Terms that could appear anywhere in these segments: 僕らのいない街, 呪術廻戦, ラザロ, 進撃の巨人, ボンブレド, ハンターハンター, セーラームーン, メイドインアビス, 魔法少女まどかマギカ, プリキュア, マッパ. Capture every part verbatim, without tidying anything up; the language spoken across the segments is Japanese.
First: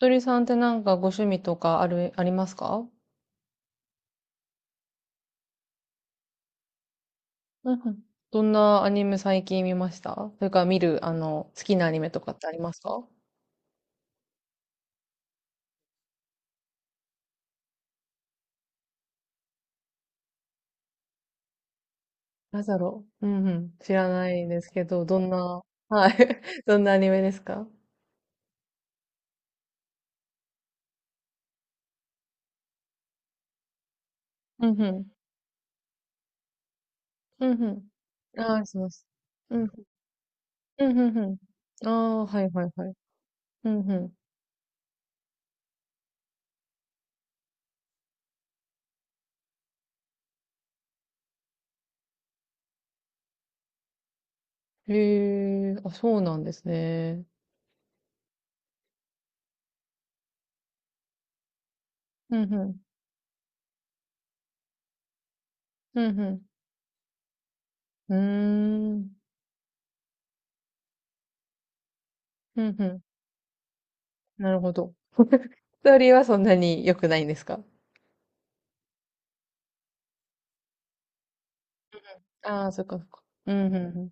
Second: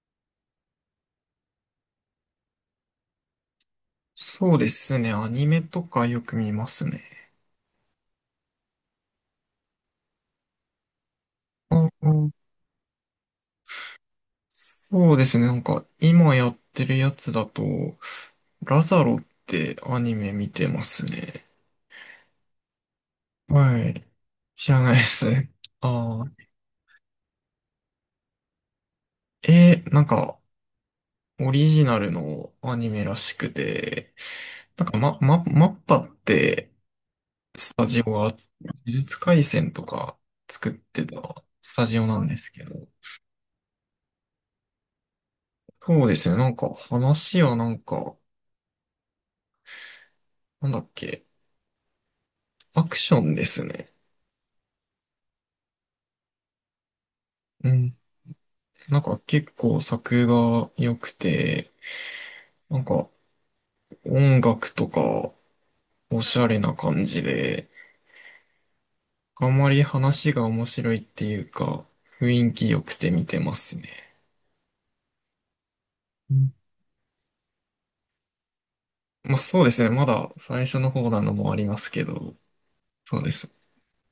とりさんってなんかご趣味とかある、ありますか？そうですね。アニメとかよく見ますね。うんうん。どんなアニメ最近見ました？それから見る、あの、好きなあ、アニうメとん。かってありますか？そうですね。なんか、今やってるやつだと、ラザロってアニメ見てますね。なんだろう。うんうん。は知い。らないで知すらけないでど、どす。んな。はい。あ あ。どんなアニメですか？えーなんか、オリジナルのアニメらしくて、うんなんうか、ん。ま、ま、マッパって、うんうスタん。ジオが、呪ああ、します。術廻うん。戦とか作っうんてうんうたスタん。あジオなあ、んではすいけはいど、はい。うんうん。そうですね。なんか、話はなんか、なんだっけ。アクションですね。へえ、あ、そうなんですね。うん。なんか結構作が良くて、うんうなん。んか音楽とかうんおうしん。ゃれな感じで、うーん。あんまり話が面白いっていうか、雰囲う気ん良うくん。て見てますね。なるほど。ストーリーはうそんん。なに良くないんですか？まあそうですね。まだ最初の方なのもありますけど、ああ、そっかそっそうか。です。うん、うん、うん。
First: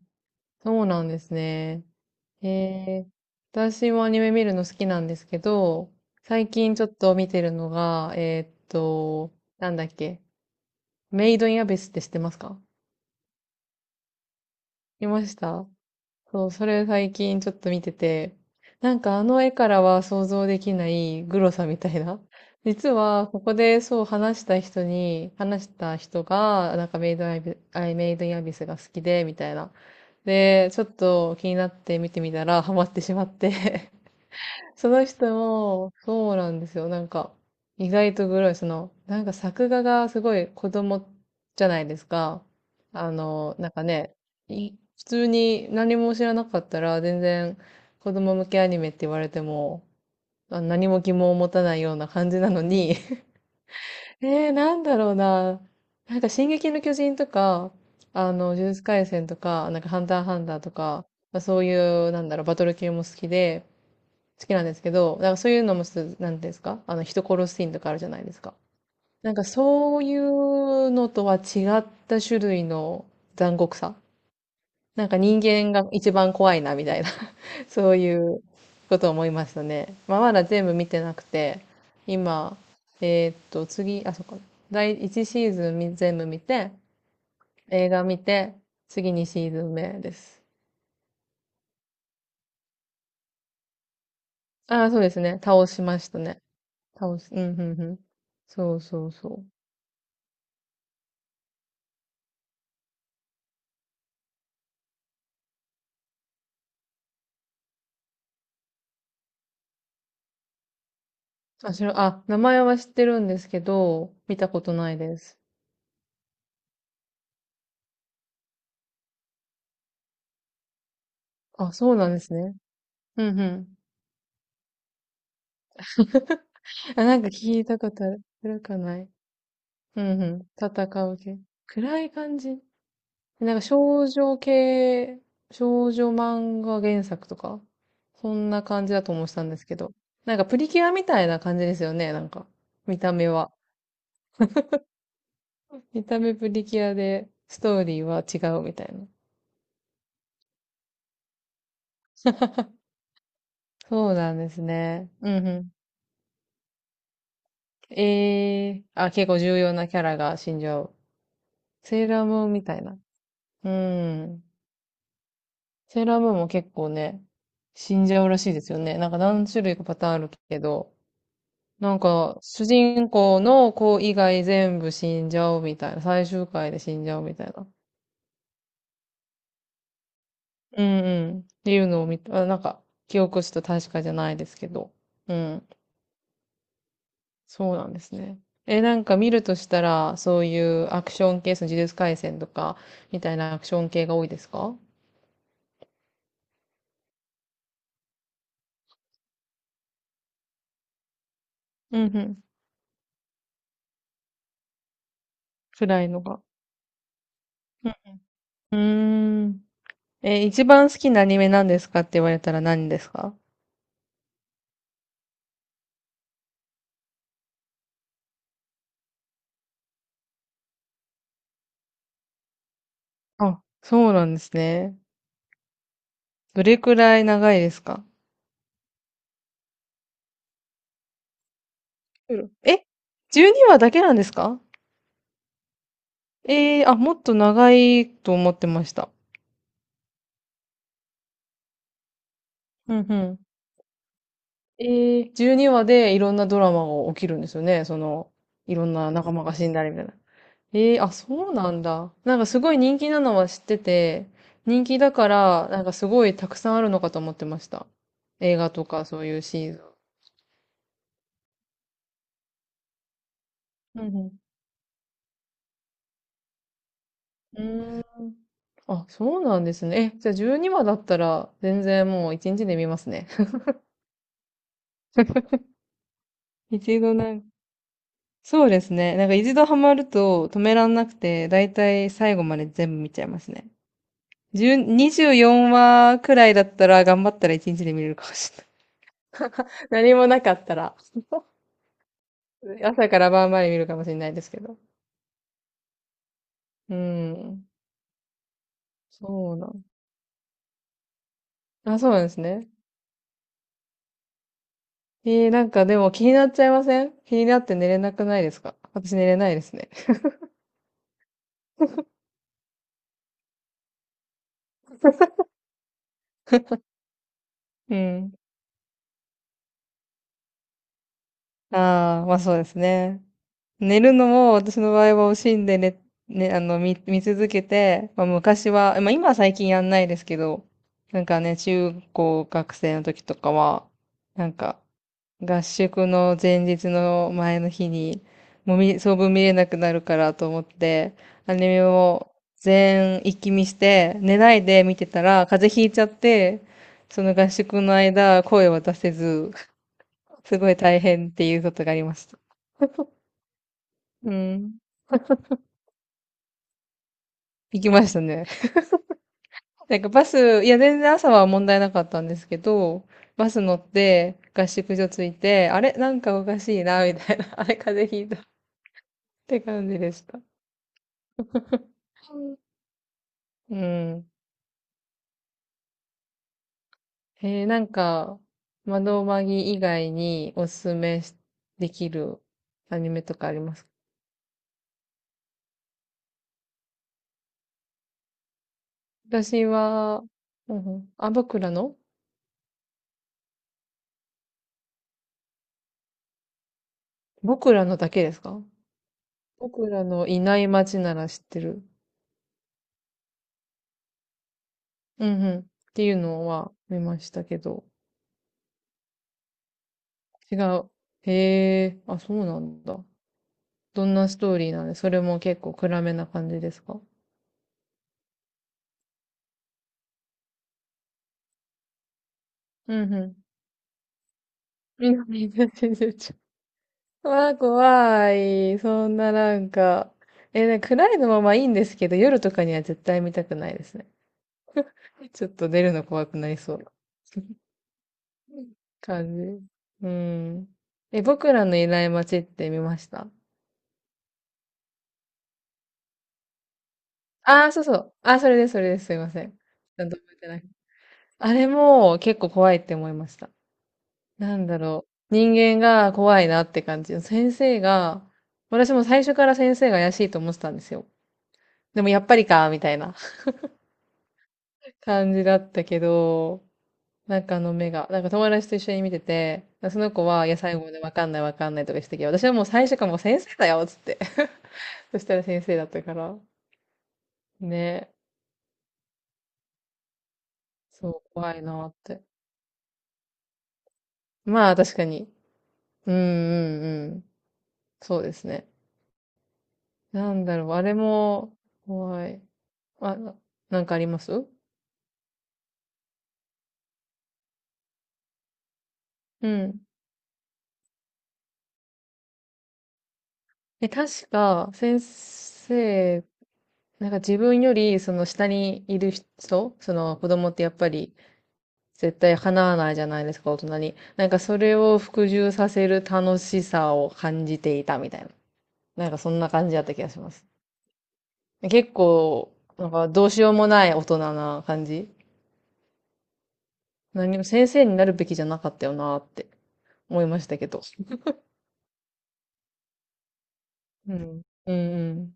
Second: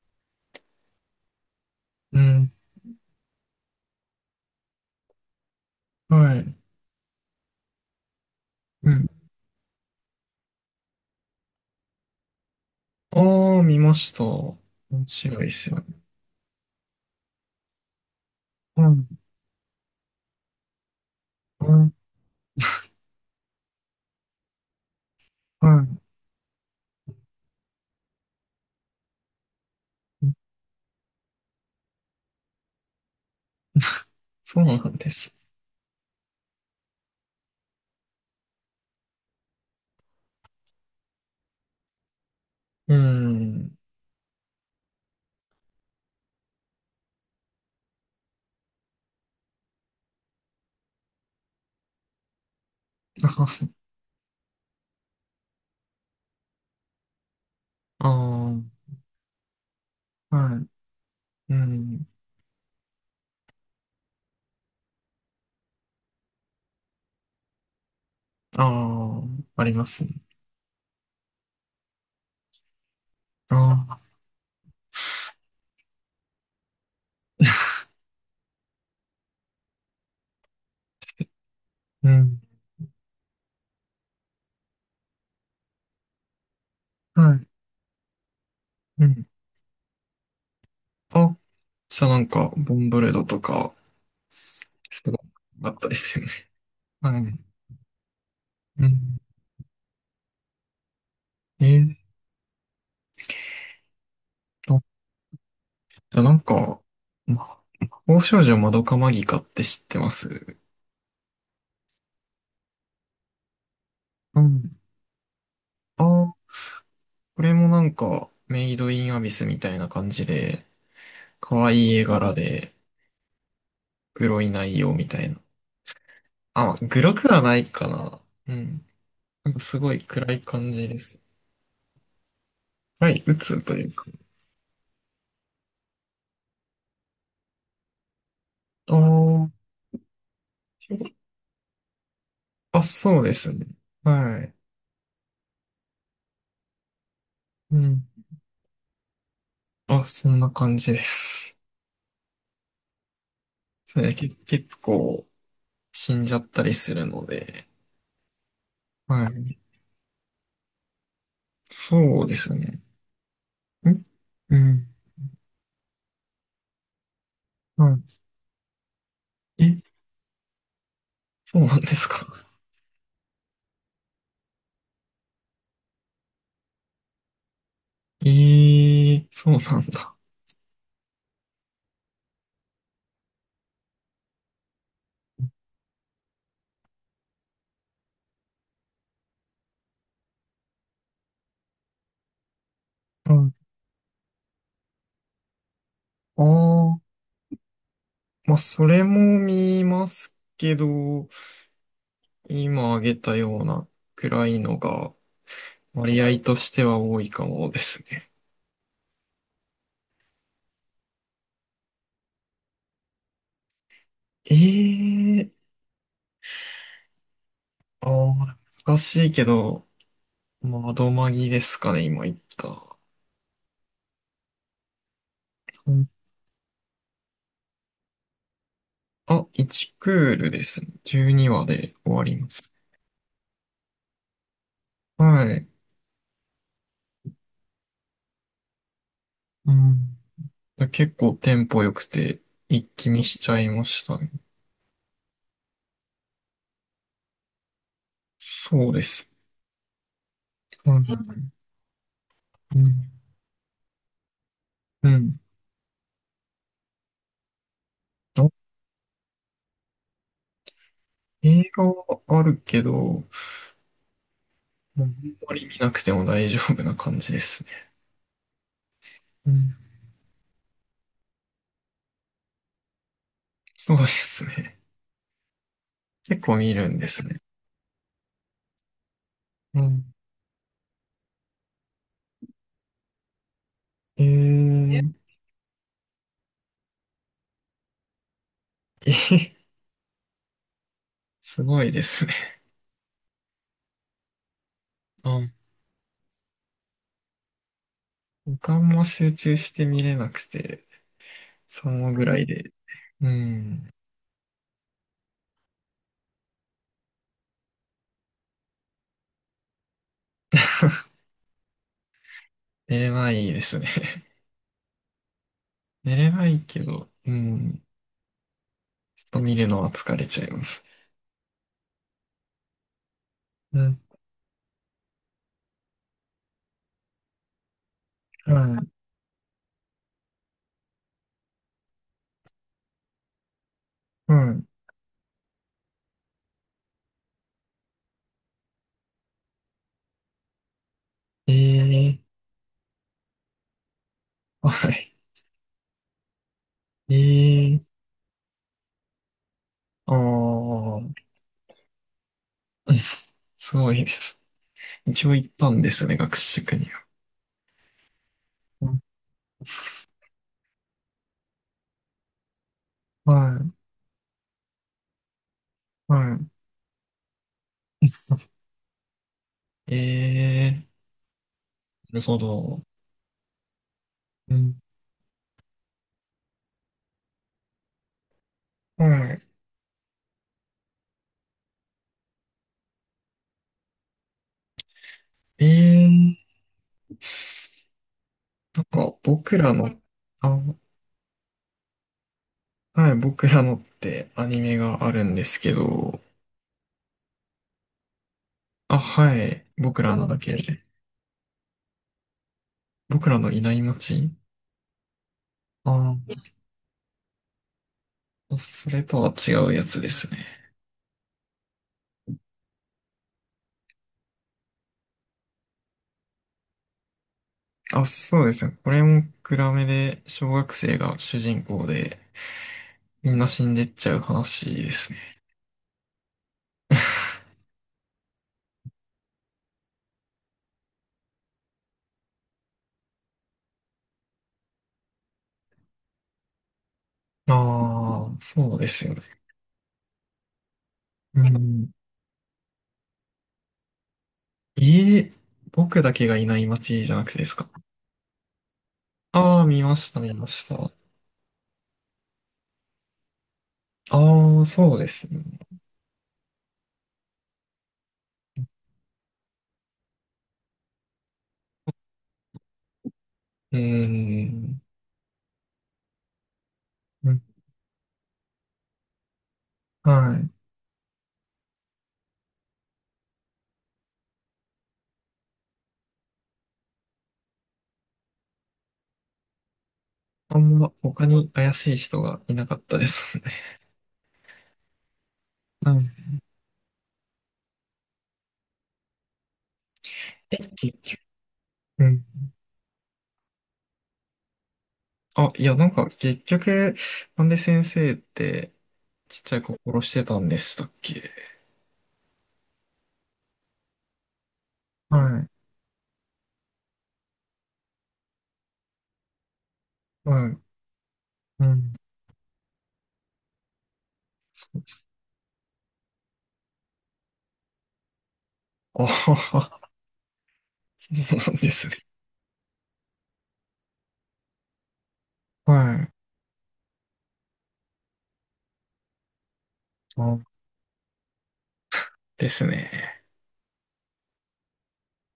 そうなんですね。うへん。え。私もアニメ見るの好きなんですけど、は最い。近ちょっと見てるのが、えーっうん。と、なんだっけ。メイドインアビスって知ってますか？ああ、見ました。面見まし白いでた。すよね。そう、それ最近ちょっと見てて、うなんんかあの絵からは想像できないグロさうみたん。いな。実は、ここでそう話した人に、話したは人が、なんかメイドインアイメイドインアビスが好きで、みたいな。い。で、ちょっと気になって見てみたら、ハマってしまって、そうなそんので人す。も、そうなんですよ。なんか、意外とグロい。その、なんか作画がすごい子供じゃないですか。うあの、なんん。かね、い普通に何も知らなかったら、全然子供向けアニメって言われても、あ何も疑問を持たないような感じなのに、えー、なんだろうな。なんか、進撃の巨人とか、ああは、の、呪術あ廻戦とか、なんか、ハンターあ、ハンタはーい。とか、まあ、うそうん。いう、なんだろう、バトル系も好きで、好きなんですけど、だからそういうのもす、なんていうんですか、あの、人殺すシーンとかあるじゃないですか。あなんかあ、ありまそうすいね。うのとは違った種類のあ残酷さ。あ、なんか人間が一番怖いな、みたいな。 そういうことを思いましたね。まあ、まだ全部見てなくて、うん。今、えーっと、次、あ、そっか。だいいちシーズンみ全部見て、はい。映画見て、う次にん。シーズン目です。あ、じゃあなんか、ボンブレドとか、ああ、そすうでごいすね。倒あっしたでましすたよね。ね。倒はす。うい。ん、うん、うん。そううそうん。そう。えーっと、じゃあなんか、魔法少女まどかマギカって知ってます？あ、しろ、あ、名前は知ってるんですけど、見うたことん。ないです。ああ、これもなんか、メイドインアビスみたいな感じで、可あ、愛そいう絵なんです柄ね。で、うんうん。グロい内容みたいな。あ、グあ、ロなんくかはな聞いいたかことあな。る。う暗かん。ない？なんかすごいうんう暗いん。感じで戦うす。系。暗い感じ。はい、なん鬱かというか。少女系、少女漫画原作とか、そんな感じだと思ってたんであすけど。なんかプリキュアみたいな感じですよね、なんか。あ、あ、見たそう目では。すね。はい。見た目プリキュアで、スうトーリーん。は違うみたいな。あ、そんな感じです。そそね、うけ、なんです結ね。構うんうん。死んじゃったりするので。ええあ、は結構い。重要なキャラが死んじゃう。セーラそーうでムーンすみたね。いな。うんん。うん。セーラームーンも結構ね、死んじはゃうらしいですよね。なんか何種い。類え、かパターンあるけど、そうなんでなんすか。か主人公の子以外全部死んじゃうみたいな。最終回で死んじゃうみたいな。えー、そうなんだ。うんうん。っていうのを見た、あなんか記憶したと確かじゃないですけど。うん。そうなんですね。え、なんか見るとしたら、そういうアクション系、その呪術廻戦とか、みうたいん。なアクション系が多いですか？ああ、まあ、それも見ますけど、うんうん。今挙げたようなくらいのが辛いの割合が。としては多いかもでうすん。ね。うーん。え、一番好きなアニメ何ですかって言われたら何ですか？ええ、ああ、難しいけど、まあ、どまぎですかね、今言った。あ、そうなんですね。うん。どれくらい長いですか？あ、いちクールですね。じゅうにわで終わりうまん、す。え？ じゅうに 話だけなんですか？はい。えー、あ、もっと長いと思ってました。うん。結構テンポ良くて、一うん気う見しん。ちゃいましたね。ええ、じゅうにわでいろんなドラマが起きるんですよね。その、いろそうんでなす。仲間が死んだりみたいな。えうえん。あ、そううなんだ。なんかすごいん。人気なのは知ってて、人気うだかん。ら、なんかすごいたくさんあるのかと思ってました。あ、映画とかそういうシーズン。映画はあるけど、もうんうあんまり見なくても大丈夫な感じですうね。ん。うーん。あ、そううなんでん。すね。え、じゃあじゅうにわだったら全然もういちにちで見ますね。そうですね。結構見るん一で度すなね。んか、そうですね。なんか一度ハうマるん。と止めらんなくて、だいたい最後まで全部見ちゃいますね。えじゅう ー、にじゅうよんわくらいだったら頑張ったらいちにちで見れるかもしれない。え、何もなかったら。すごいですね。朝から晩まで見るかもしれないですけど。あ、うん。時間も集そ中うなしん。て見れなくて、そあ、そのうなんぐでらすいね。で、うん、えー、なんかでも気になっちゃいません？気になって寝れなくないですか？私寝れないですね。寝れないですね。寝れないけど、うん、うん。ちょっと見るのは疲れちゃいます。ああ、まあそうですね。うん、寝るのも私の場合は惜しんでね、ね、あの、見、見続けて、まあ、は昔い、は、まあ、今は最近やんないですけど、なんかね、中高学生の時とかは、うなんん、か、合宿の前日の前の日に、もう見、相分見れなくなるからと思って、アニメえをえ全一気見して、寝ないー、では見てい、たら、風邪ひいちゃって、えその合えー、宿の間、声を出せず、すごいああ、大変っていうことがありました。うん。 すごいでうす。ん。一応行ったんですね、学習塾には。行きましたね。うん。 なんかバス、いや全然朝は問題なかったんですけど、バス乗はって合宿所着いて、あれない、んはかおかしいな、みたいな。あれ風邪ひいた。って感い、じでした。ええー、なるほど。うん。うん、えー、なんか、窓はい、マギ以外におすすめしできるアニメとかありますか？ええー、なんか僕私らの、は、あ、うんうん、あ、僕らの、はい、僕らのってアニメがあるんですけど、僕らのだけですか？あ、はい、僕僕ららののだいけないで、街なら知ってる。僕らのいない街？うんうん。っていうのあは見ましたけど。あ、それとは違うやつですね。違う。へえ、あ、そうなんだ。どんなストーリーなんで、それも結構暗めな感じですか？あ、そうですね。これも暗めで、小学生が主人公で、うんうみん。んな死んでっちゃう話です南ね。の真珠ちゃん。わあ、怖い。そんななんか。え、なんか暗いのままいいんですけど、夜とかには絶対見たくないですね。ちょっと出るの怖くなりそう。ああ、そ うですよね。感じ。うん。え、う僕らのいん。ない街って見ました？ええ、僕だけがいない街じゃなくてですあか？あー、そうそう。あー、それです、それです。すいません。ああ、見まちゃしんとた、覚見えまてない。した。あれも結構怖いって思いました。なああ、んだそうろですう。ね。人間が怖いなって感じ。先生が、私も最初から先生が怪しいと思ってたんですよ。でもやっぱりか、みたいな。 うーん。感じだったけど、うなん。んかあの目が、なんか友達と一緒に見てて、その子はは、い。いや、最後までわかんないわかんないとかしてたけど、私はもう最初からもう先生だよ、つって。そしたら先生だったから。ね。あんまそう、他に怖い怪なしっい人て。がいなかったですね。まあ、確かに。ううんうんん。うん。そうですね。なんえ、だろう、あれ結局。も、うん。怖い。あ、なんかあります？あ、いや、なんか結局、なんで先生ってちっうちゃい子ん。殺してたんでしたっけ？え、確か、先はい。生、なんか自分より、その下にいる人、その子は供っい。てやっぱり、うん。絶対叶わないじゃないですか、大人に。なんかそれを服従させる楽しさを感じていたみたいな。あなんかそはんな感じだっは、た気がします。そうなんです結ね。構、なんかどうしようもない大人な感じ。はい。何も先生になるべきじゃなかったよなって思いあ、ましたけど。ですね。うん。うんうん。